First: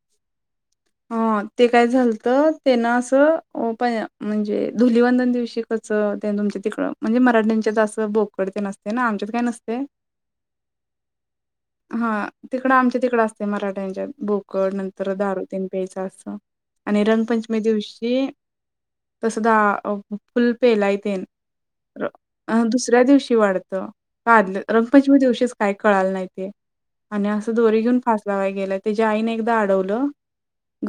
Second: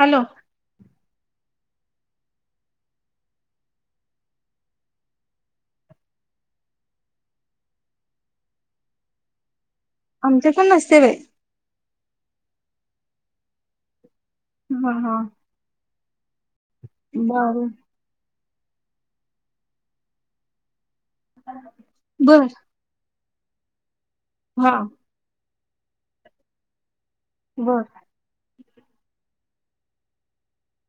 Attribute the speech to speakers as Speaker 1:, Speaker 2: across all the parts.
Speaker 1: Hello
Speaker 2: ह ते काय झालत ते ना असं ओपय म्हणजे धुलवंदन दिवशी क त ते तुमच्या तिकड म्हणजे मराठी्यांच्या असं बोकड ते असते ना आमच्यात काही नसते
Speaker 1: आमचे पण नसते वय
Speaker 2: हा तिकडं आमच्या तिकडं असते मराठ्यांच्या बोकड
Speaker 1: हा
Speaker 2: नंतर
Speaker 1: हा
Speaker 2: दारु तेन प्याच अस आणि
Speaker 1: बर
Speaker 2: रंगपंचमी दिवशी तस दा अव फुल पेला य ते र
Speaker 1: बर
Speaker 2: अ दुसऱ्या दिवशी की वाढत का तर आ
Speaker 1: हा
Speaker 2: रंगपंचमी दिवशीच काही कळाल नाही ते आणि असं दोरी
Speaker 1: बर
Speaker 2: घेऊन फासलावाय गेलं त्याच्या आईने एकदा अडवलं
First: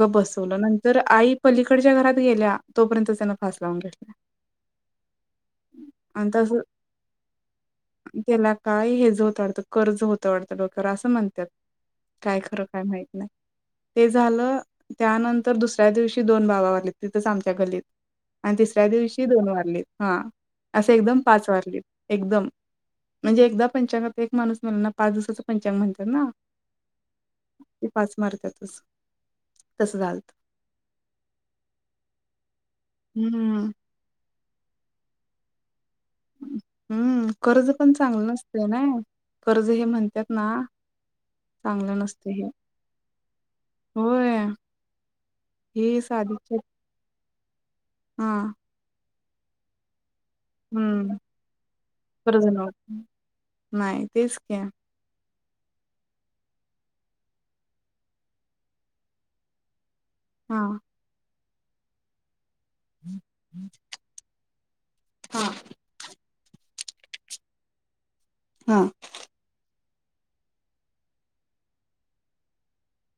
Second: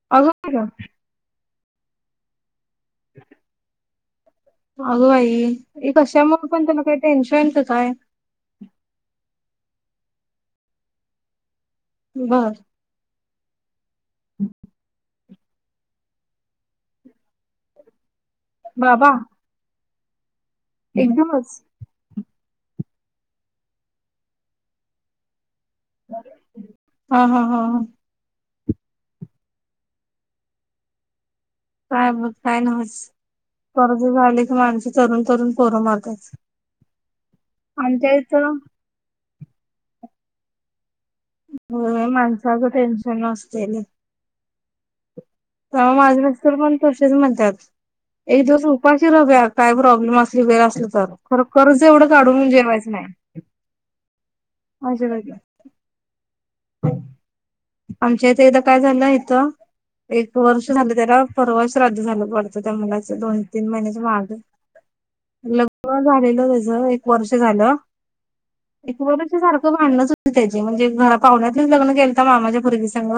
Speaker 2: ग
Speaker 1: अगं बाई
Speaker 2: बसवलं
Speaker 1: गं,
Speaker 2: नंतर आई पलीकडच्या घरात गेल्या तोपर्यंत त्यांना फास लावून घेतला
Speaker 1: अगं आई हे
Speaker 2: आणि
Speaker 1: कशामुळे
Speaker 2: तस
Speaker 1: पण त्यांना काही टेन्शनत क काय
Speaker 2: त कर्ज होतं वाटतं डोक्यावर अस म्हणत्यात काय
Speaker 1: बर
Speaker 2: खरं काय माहित नाही ते झालं त्यानंतर दुसऱ्या दिवशी दोन बाबावारलीत तिथंच आमच्या गल्लीत आणि तिसऱ्या
Speaker 1: बाबा
Speaker 2: दिवशी दोन वारलीत हा असे एकदम पाच
Speaker 1: एकदमच
Speaker 2: वारलीत एकदम म्हणजे एकदा पंचांगात एक माणूस मेला ना पाच दिवसाच पंचग म्हणतात ना
Speaker 1: हा हा हा हा.
Speaker 2: ती पाच मारत्यात तस तसं झालत
Speaker 1: काय म काय नवच
Speaker 2: हम्म
Speaker 1: कर्ज झाली की माणसं तरुण तरुण पोरं मार
Speaker 2: हम्म कर्ज पण चांगलं
Speaker 1: इथं
Speaker 2: नसते नाय कर्ज हे म्हणत्यात ना चांगलं
Speaker 1: होय
Speaker 2: नसतय हे
Speaker 1: माणसाचं टेन्शन
Speaker 2: होय
Speaker 1: त्या
Speaker 2: हे
Speaker 1: माझ्यार
Speaker 2: साधीचे
Speaker 1: पण तसेच म्हणत्यात
Speaker 2: हा
Speaker 1: एक दिवस उपाशी राहूया काय प्रॉब्लेम अस ती वेळ असली तर
Speaker 2: हम्म
Speaker 1: खर कर्ज एवढं
Speaker 2: कर्ज
Speaker 1: काढून जेवायचं
Speaker 2: नव्हत
Speaker 1: नाही
Speaker 2: नाही तेच की
Speaker 1: हा जेवायला या आमच्या इथेथ काय झालं इथं एक
Speaker 2: हा
Speaker 1: वर्ष झालं त्याला परवा श्राध्द झालं वाट त्या मुलाच दोन तीन महिन्याचा माग
Speaker 2: हा
Speaker 1: लग्न झालेल झा व एक वर्ष झालं
Speaker 2: हा
Speaker 1: ‌ एक वर्ष सारखं भांडणच यु त्याची म्हणजे घरा पाहुण्यातलेच लग्न केल त माझ्या पुरगी संघ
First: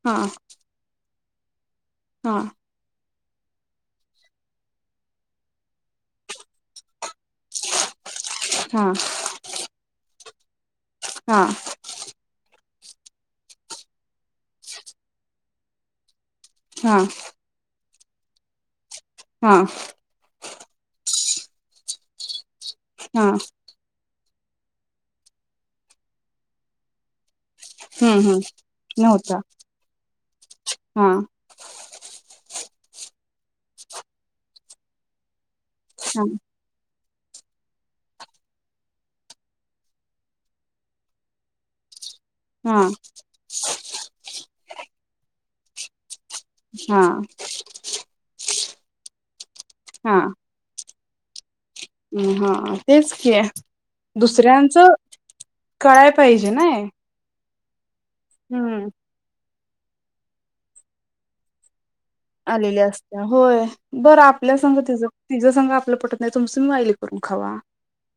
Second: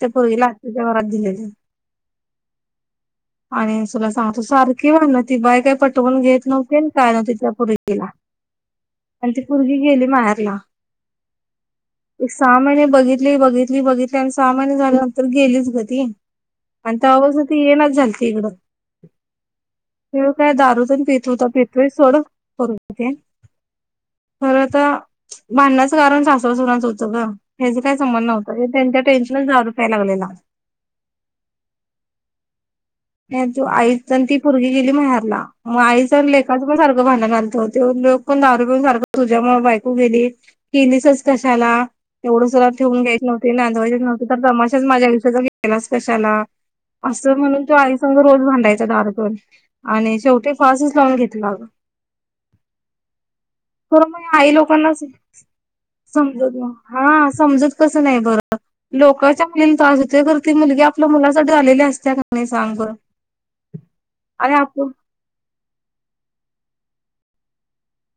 Speaker 1: ते
Speaker 2: हा
Speaker 1: पुरगीला आतीच्या घरात दिलेले
Speaker 2: हा
Speaker 1: आणि तुला सांग तू सारखी म्हणती ती बाय काही पटवून घेत नव्हती अ कालवती त्या पुरगीला
Speaker 2: हा
Speaker 1: आणि ती पुर्गी गेली माहेरला
Speaker 2: हा
Speaker 1: एक सहा महिने बघितली बघितली बघितली आणि सहा महिने झाल्यानंतर गेलीच ग ती आणि
Speaker 2: हा
Speaker 1: त्यापासन ती येना झालती इकडं
Speaker 2: हा
Speaker 1: तेव काय दारू तेन पित होता पितोय सोडं करून
Speaker 2: हा
Speaker 1: खरं तर भाडण्याचं कारण सासव सुणांच होतं ग हे कही
Speaker 2: हम्म
Speaker 1: संबद न
Speaker 2: हम्म
Speaker 1: त्यांच्या
Speaker 2: नव्हता
Speaker 1: टेनशन दरू प्यायला लागलेला
Speaker 2: हा
Speaker 1: त्या चु आईच ती पोरगी गेली माहेरला मग आईचा
Speaker 2: हा
Speaker 1: लेकाचा पण सारख तो भांडणर तो तेव्ह लोक पण दारू पिऊन सारखं तुझ्यामुळे बायकू गेली की केलीस कशाला एवढं सुद्धा
Speaker 2: हा
Speaker 1: ठेवून घ्याची व्हती नांदव्हायचं नव्हत तर तमाशा माझ्या आयुष्याचा केला च कशाला
Speaker 2: हा
Speaker 1: त्याला अस म्हणून तो आई संग रोज भांडायचा दारु पिऊन आणि शेवटी फास च लावून घेतला
Speaker 2: म हा तेच कि
Speaker 1: खरं मग आई
Speaker 2: दुसऱ्यांचं
Speaker 1: लोकांनाच
Speaker 2: कळाय पाहिजे
Speaker 1: समजत
Speaker 2: नाय
Speaker 1: हा समजत कस नाही बर
Speaker 2: हम्म
Speaker 1: लोकाच्या मुलीला त्रास देतोय ती मुलगी आपल्या मुलासाठी आलेली असत्या का नाही सांग
Speaker 2: आलेल्या
Speaker 1: बरं
Speaker 2: असत्या होय बरं
Speaker 1: आणि
Speaker 2: आपल्या सांग
Speaker 1: आपण
Speaker 2: ति तिझं सांग आपलं पटत नाही तुमच तुम्ही माया लेकरं करून खावा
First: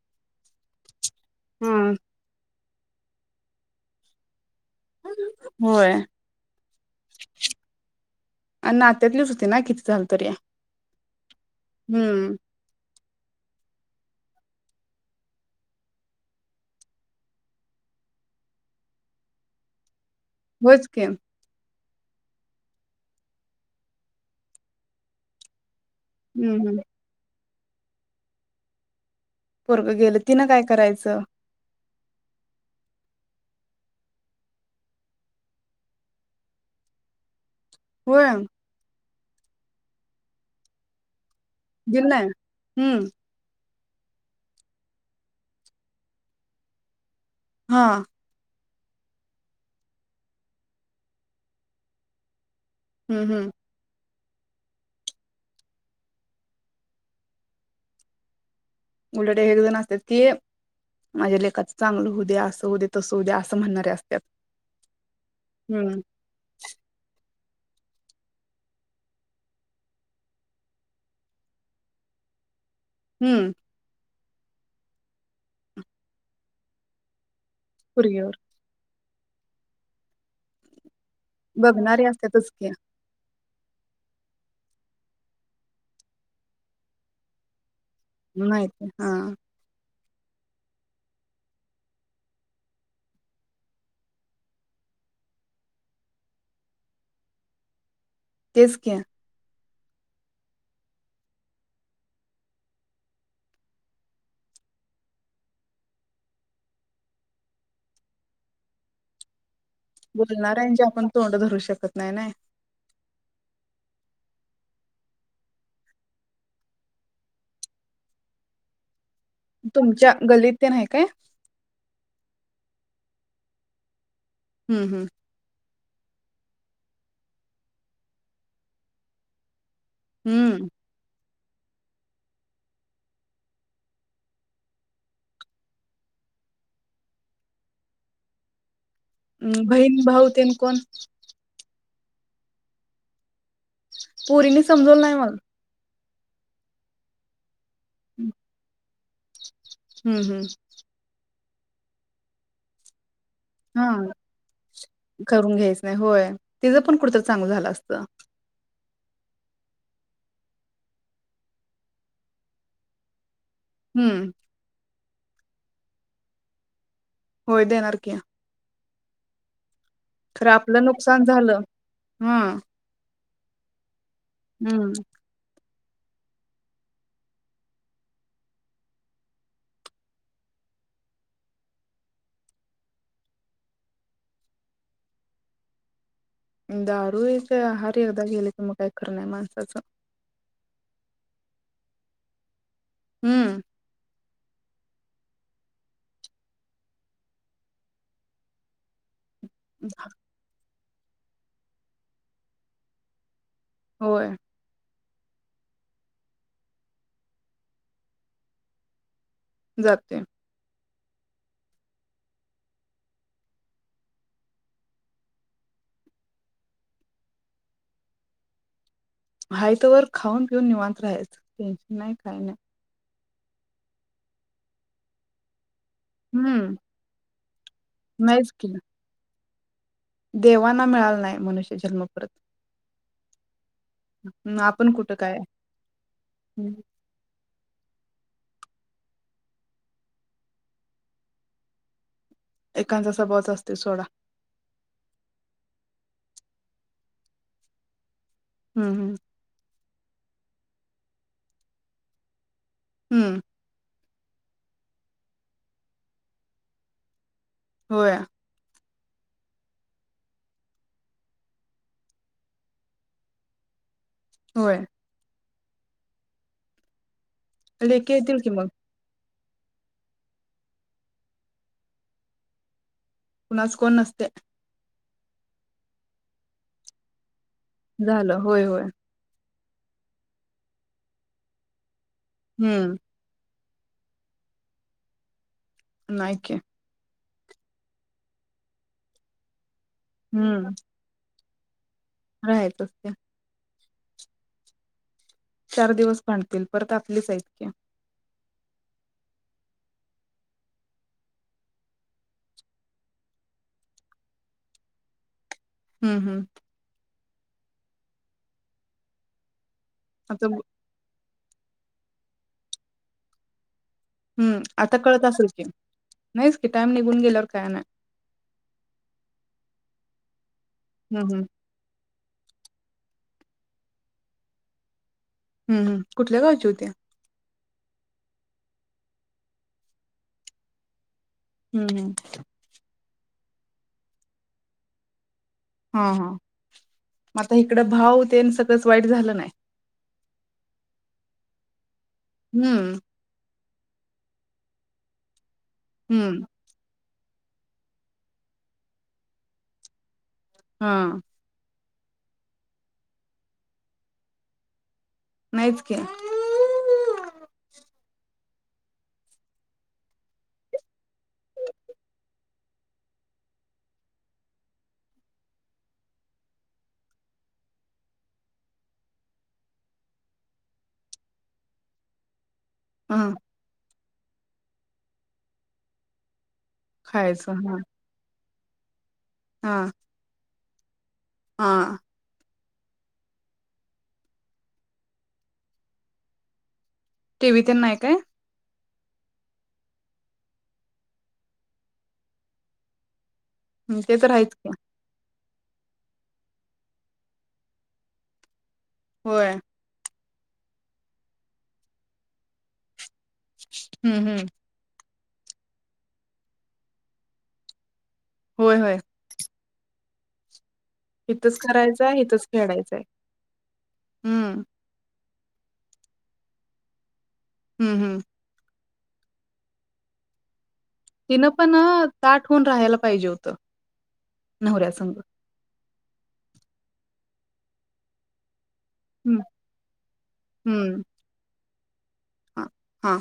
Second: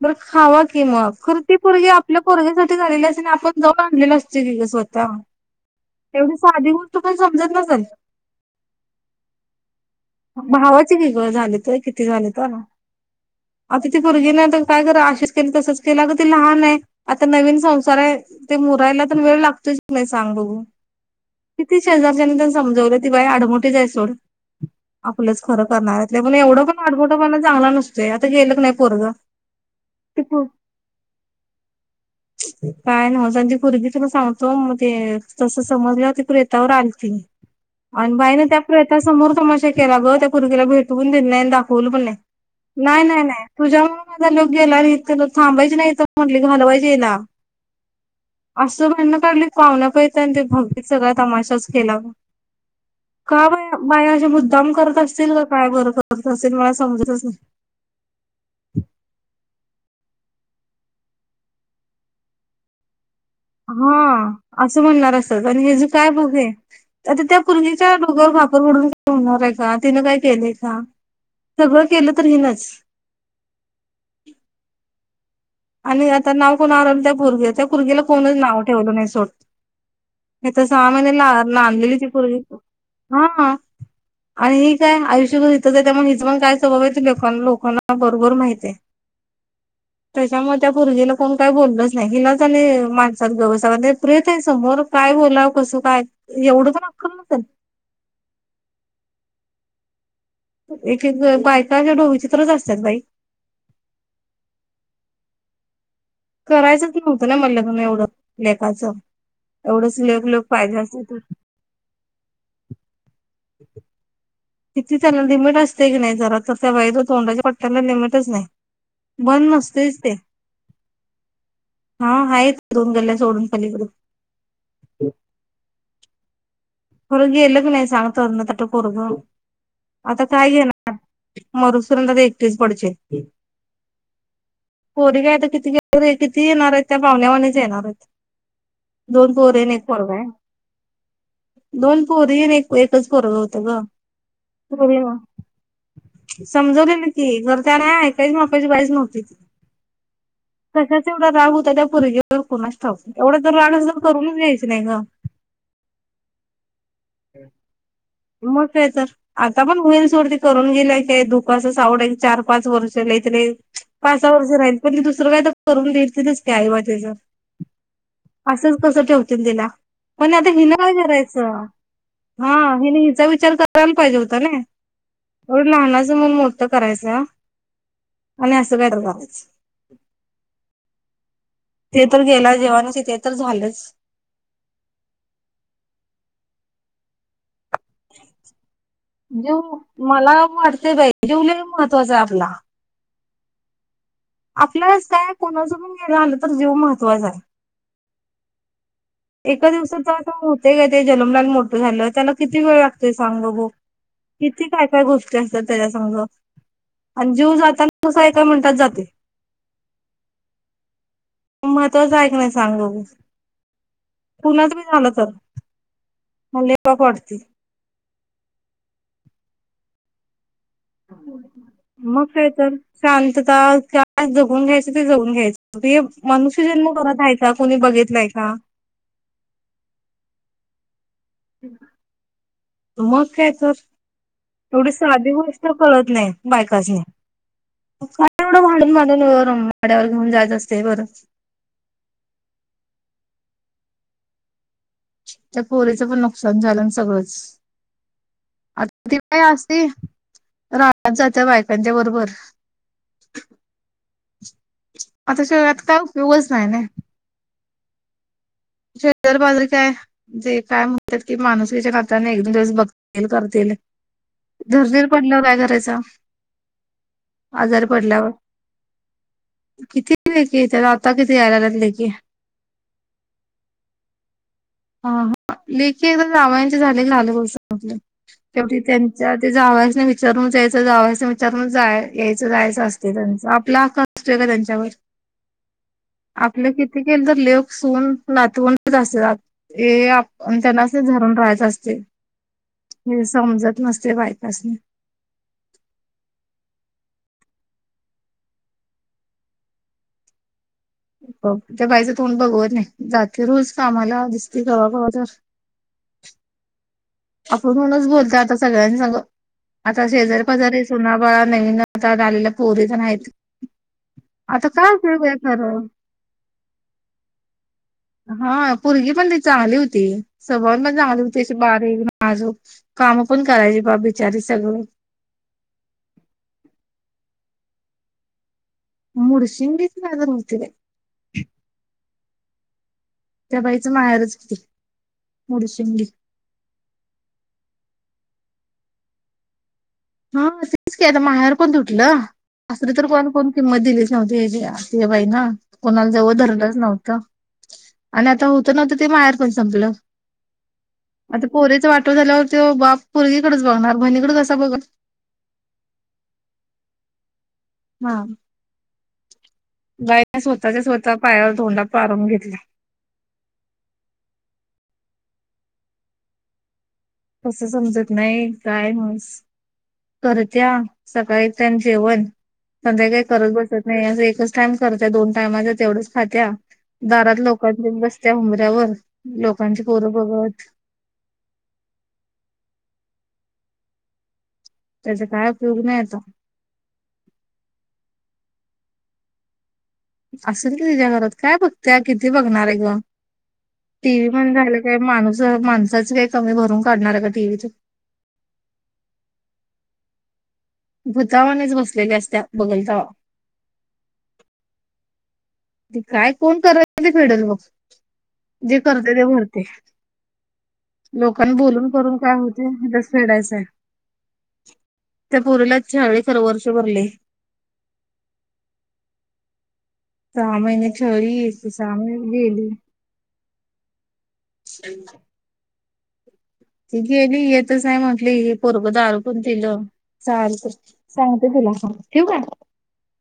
Speaker 1: बर खावा की मग खर ती पोरगे
Speaker 2: हम्म
Speaker 1: आपल्या पोरग्यासाठीठी झालेली अस आपण जाऊ आणलेल असत लिवलेले स्वतः
Speaker 2: होय
Speaker 1: तेवढी साधी गोष्ट पण समजत नसल
Speaker 2: आणि नात्यातलीच होती ना किती झालं तरी
Speaker 1: भावाची की ग झाले तय किती झाली
Speaker 2: हम्म
Speaker 1: तर ती पुरगी काय कर अशीच केली तसच केला ग त लहान आहे आता नवीन संसार आहे ते मुरायला तर वेळ लागतोच का न्हाई सांग बघू
Speaker 2: होयच की
Speaker 1: किती शेजारच्यानी त्या समजवलं तेि बाय आडमोटे हाय सोड आपलंच खरं करणारत म्हण
Speaker 2: हम्म
Speaker 1: एवढं
Speaker 2: हम्म
Speaker 1: पण आडबोटं पण चांगला नसतोय आता गेलं नाही पोरग
Speaker 2: पोरग गेलं
Speaker 1: ते
Speaker 2: तिनं काय करायचं
Speaker 1: काय नव्हच ती पुरगी तुला सांगतो मग ते तसं समजली होती प्रेतावर आलती आणि
Speaker 2: होय
Speaker 1: बाईने त्या प्रयत्समोर तमाशा केला ग त्या पुरगीला भेटवून पण दिल नाही दाखवल
Speaker 2: दिल
Speaker 1: पण
Speaker 2: नाही
Speaker 1: नाही
Speaker 2: हम्म
Speaker 1: नाही नाही तुझ्या माझा लोक गेल्या र तर थांबायचे नाही म्हटली घालवायच हिला
Speaker 2: हा
Speaker 1: असं भांडण काढली पाहुन्या पियाचा भावकीत सगळा तमाशाच केला
Speaker 2: हम्म
Speaker 1: का
Speaker 2: हम्म
Speaker 1: बा मायाच्या मुद्द काम करत असतील का काय बरं करत असेल मला समजतच नाही
Speaker 2: उलट एक जण असतेात ती माझ्या लेखाच चांगलं हो दे असं हो तस
Speaker 1: हा असं म्हणणार अस आणि ह
Speaker 2: हम्म
Speaker 1: काय बघ आहे आता त्या पुरगीच्या डोक्या वर खापर फोडून होणार आहे का तिनं काय केलंय का सगळं केलं तर हीन च
Speaker 2: हूं
Speaker 1: [inaudible] आणि आता नाव कोण [unintelligible] त्या पुरगीला
Speaker 2: पोरगीवर
Speaker 1: कोणच नाव ठेवलं नाय सोड हेच्या सहा महिने ला नांद लेली
Speaker 2: बघणारे
Speaker 1: ती पुरगी
Speaker 2: असतातच की
Speaker 1: हा आणि ही काय आयुष्यभर हिथंच आहे हिचं पण काय स्वभाव हाय ते लोकांना
Speaker 2: माहितये हा
Speaker 1: त्याच्यामुळं त्या पुरगीला कोण काय बोललच नाय हिलाचं आणि माणसात गब बसाम्हणतात प्रेत हाय समोर काय? काय बोलाव कस काय एवढी पण अक्कल नसलं.
Speaker 2: तेच की
Speaker 1: एक एक बायका [unintelligible] विचित्रच असत्यात बाई करायचंच नव्हतं ना म लग्न एवढं लेकाच एवढंच लेक लेक पाहिजे
Speaker 2: बोलणाऱ्यांची
Speaker 1: असल
Speaker 2: आपण
Speaker 1: त
Speaker 2: तोंड धरू शकत नाही नाही
Speaker 1: [inaudible] किती त्यांला लिमिट असतय की नाय जरा तर त्या बाईच्या तोंडाच्या पट्ट्यांना लिमिटच नाही. बंद नसतयच ते,
Speaker 2: तुमच्या गल्लीत तेन आहे काय
Speaker 1: हा हाय दोन गल्या सोडून पलीकड
Speaker 2: हम्म हम्म
Speaker 1: खर गेलं कनय सांग त ते नं पोरग आता काय
Speaker 2: हम्म
Speaker 1: घेण मरूस पर्यंत काय एकटीच पडशील. पोरी काय आता कितीे किती येणार आहेत त्या पाहुण्यावाणीच येणार आहेत. दोन पोरी
Speaker 2: हम्म,
Speaker 1: एक
Speaker 2: बहीण
Speaker 1: पोरग हाय.
Speaker 2: भाऊ तेन कोण
Speaker 1: दोन पोरी एक एकच पोरग होतं ग
Speaker 2: पोरीनी समजवलं नाही मग
Speaker 1: पोरी समजवलेली की ती घरच्या
Speaker 2: हम्म
Speaker 1: ऐकायची मापाची बाईचं नव्हती ती
Speaker 2: हम्म
Speaker 1: कशाचा एवढा राग होता त्या पोरगीवर कोणास ठाऊक? एवढं तर राग अस
Speaker 2: हा
Speaker 1: तर करूनच घ्यायच नाय ग
Speaker 2: काय तेज पण कुठ तर चांगल झालं असत.
Speaker 1: तेतर आता पण होईल सोड ती करून गेल्याय काय दुख असं सावड चार पाच वर्ष लय तिले
Speaker 2: हम्म
Speaker 1: पाचसहा वर्ष राहील पण त दुसरं काय तर करून देतीलच की आईबा तीच
Speaker 2: होय देणार की
Speaker 1: कसं ठेवतील तिला
Speaker 2: खर आपलं नु
Speaker 1: करायाचा हं हिनी हिचा विचार करायला पाहिजे होता नाय
Speaker 2: हम्म
Speaker 1: लहनाचं मग मोठ करायचा आणि अस [unintelligible] लावायच ते तर गेला जीवानीसी ते तर झालंच
Speaker 2: दारू एक आहारी एकदा गेले की मग काय खरं नाही
Speaker 1: जे
Speaker 2: माणसाचं
Speaker 1: मला वाटतय बाय जेव महत्वाचचा आहे आपला
Speaker 2: हूं
Speaker 1: आपल्याच काय कोणाच पण घेला आलं तर जीव महत्त्वाचा हाय. एका दिवसा तर असता होतय काय ते जलमल आणि मोठं झालं त्याला किती वेळ लागतोय सांग बघू
Speaker 2: होय
Speaker 1: कितीे काय काय गोष्टी असतात त्याच्या संग आणि जीव जाताना कसा एका मिनटात जातय.
Speaker 2: जातय.
Speaker 1: महत्त्वाचं हाय क नाय सांग बघू कुणाच बी झालं तर म पाक वाटती.
Speaker 2: हाय तवर खाऊन पिऊन निवांत रायच टेन्शन नाय
Speaker 1: मग
Speaker 2: काय नाय.
Speaker 1: तर शांतता का जगून घ्यायच ते जगून घ्यायचं. हे मनुष्य
Speaker 2: हम्म
Speaker 1: जन्म परत हाय का? कोणी बघितलाय का?
Speaker 2: देवांना मिळाला नाय मनुष्य जन्मपरत
Speaker 1: मग एवढी साधी
Speaker 2: काय
Speaker 1: गोष्ट कत नाही
Speaker 2: हं.
Speaker 1: बायका एवढं वाडून मडून व वाड्यावर घेऊन जायचं असते बरं
Speaker 2: एां जस बत असतील सोडा
Speaker 1: त्या पोरीचं पण नुकसान झालं ना सगळंच
Speaker 2: हम्म
Speaker 1: आता
Speaker 2: हम्म
Speaker 1: ते काय अस राात जात बायकांच्या बरोबर
Speaker 2: हम्म
Speaker 1: आताश आता काय गुगल्स नाही ना
Speaker 2: हो
Speaker 1: शेजर बाजारी काय जे काय म्हणतात की माणूस याच्या नात्याने एक दोन दिवस बघतील करतील
Speaker 2: होय
Speaker 1: धरणीर पडलं काय करायच
Speaker 2: लेखे येतील कि मग
Speaker 1: कितीे कि त्याला आता किथे यायला लाले की
Speaker 2: आज कोण नसते
Speaker 1: हा हा लेखी एक जामायांचे झाले आलं ब
Speaker 2: झालं होय
Speaker 1: म्हटलंी
Speaker 2: होय
Speaker 1: त्यांच्यात ते जावस नाही विचारूनच यायचं जावस विचारूनच जा यायचं जायचं
Speaker 2: हम्म
Speaker 1: असते त्यांच लाका असतोय का त्यांच्यावर
Speaker 2: नाही की
Speaker 1: आपलं किती ल तर लेख सून नातवूनात आप
Speaker 2: हम्म
Speaker 1: त्यांना अस झरून राहाय
Speaker 2: राहायचंच ते
Speaker 1: हे समजत नसते बायपासने
Speaker 2: चार दिवस भांडतील परत आपलीच ऐतक्य
Speaker 1: हो ते पाहिज तण बघवत नाही जाते रूज कामला दिसते खवाखवा्हा तर
Speaker 2: हम्म हम्म
Speaker 1: आपण म्हणच बोलतो आता सगळ्यांनी सांग आता शेजारी पजारी असो ना नवीन आता आलेला पोरी तर आहेत
Speaker 2: हम्म
Speaker 1: काय
Speaker 2: आता कळत
Speaker 1: उपयोग आहे
Speaker 2: असेल की
Speaker 1: खरं
Speaker 2: नाहीच कि टाइम निघून गेल्यावर काय नाही
Speaker 1: हा पोरगी पण ते चांगली होती, स्वभाव पण चांगली
Speaker 2: हम्म
Speaker 1: होती
Speaker 2: हम्म
Speaker 1: अशी बारी नाजूक काम पण करायची बा बिचारी सगळं
Speaker 2: हम्म हम् कुठल्या गावची होती
Speaker 1: मुडशिंगी ची कायतर होती बघ
Speaker 2: हम्म हम्म
Speaker 1: त्या बाईचं माहेरच किती
Speaker 2: हा हा, मग आता इकडं भाव ते सगळंच वाईट झालं नाही
Speaker 1: हा तेच की आता माहेरपण तुटलं, असल
Speaker 2: हम्म
Speaker 1: तर कोण कोणाचं किंमत दिलीच नव्हती ह्या बाईला कोणाला जवळ
Speaker 2: हम्म
Speaker 1: धरलंच नव्हतं. आणि आता होत नव्हतं ते माहेर पण संपलं
Speaker 2: हा
Speaker 1: आता पोरीच वाट वाटोळं झाल्यावर ते बाप पोरगीकडेच बघणार बहिणीकडे कसा बघेल
Speaker 2: नाहीच की
Speaker 1: हां बाई स्वतःच्या स्वतः पायावर थोंडा पाडून घेतात. [unintelligible] कसं समजत नाही काय नव्हच करत्या सकाळी त्यांना जेवण संध्याकाळी
Speaker 2: हा
Speaker 1: करत बसत नाही असं एकच टाइम करते, दोन टाइमाचा तेवढंच खात्या दारात
Speaker 2: खायचं हा
Speaker 1: लोकांच्यात बसत्या. वर लोकांचे
Speaker 2: हा
Speaker 1: पोरं बघत
Speaker 2: हा
Speaker 1: त्याचा काय उपयोग नाही आता
Speaker 2: टीव्ही तीन नाय काय
Speaker 1: असेल की तिच्या घरात काय बघते किती बघणार आहे ग
Speaker 2: हम्म, ते
Speaker 1: टीव्ही
Speaker 2: तर आहेच
Speaker 1: बंद
Speaker 2: की
Speaker 1: झालं काय माणूस माणसाच काय कमी भरून काढणार आहे का टी व्ही
Speaker 2: होय
Speaker 1: भूतावानीं च बसलील्या या असत्या बगल तवा
Speaker 2: हम्म. हम्म..
Speaker 1: ते काय कोण करेल ते फेडल बघ मग
Speaker 2: होय
Speaker 1: जे
Speaker 2: होय
Speaker 1: करतय ते भरतय लोकांना
Speaker 2: इथंच
Speaker 1: बोलून करून
Speaker 2: करायचंय
Speaker 1: काय
Speaker 2: इथंच
Speaker 1: होतय
Speaker 2: फेडायचंय
Speaker 1: इथेच फेडायचंय
Speaker 2: हं,
Speaker 1: त्या पोरीला छळली खर वर्ष भर लय
Speaker 2: हम्म हम्म
Speaker 1: सहा महिने
Speaker 2: तिनं
Speaker 1: छळली
Speaker 2: पण
Speaker 1: सहा
Speaker 2: अ,
Speaker 1: महिन्यांनी
Speaker 2: ताठ होऊन
Speaker 1: गेली
Speaker 2: राहायला पाहिजे होतं नवऱ्यासंग.
Speaker 1: [inaudible] ती गेली येतच नाही म्हटली पोरग दारू
Speaker 2: हं,
Speaker 1: पण पिल, चालतय सांगते मग
Speaker 2: आ -हा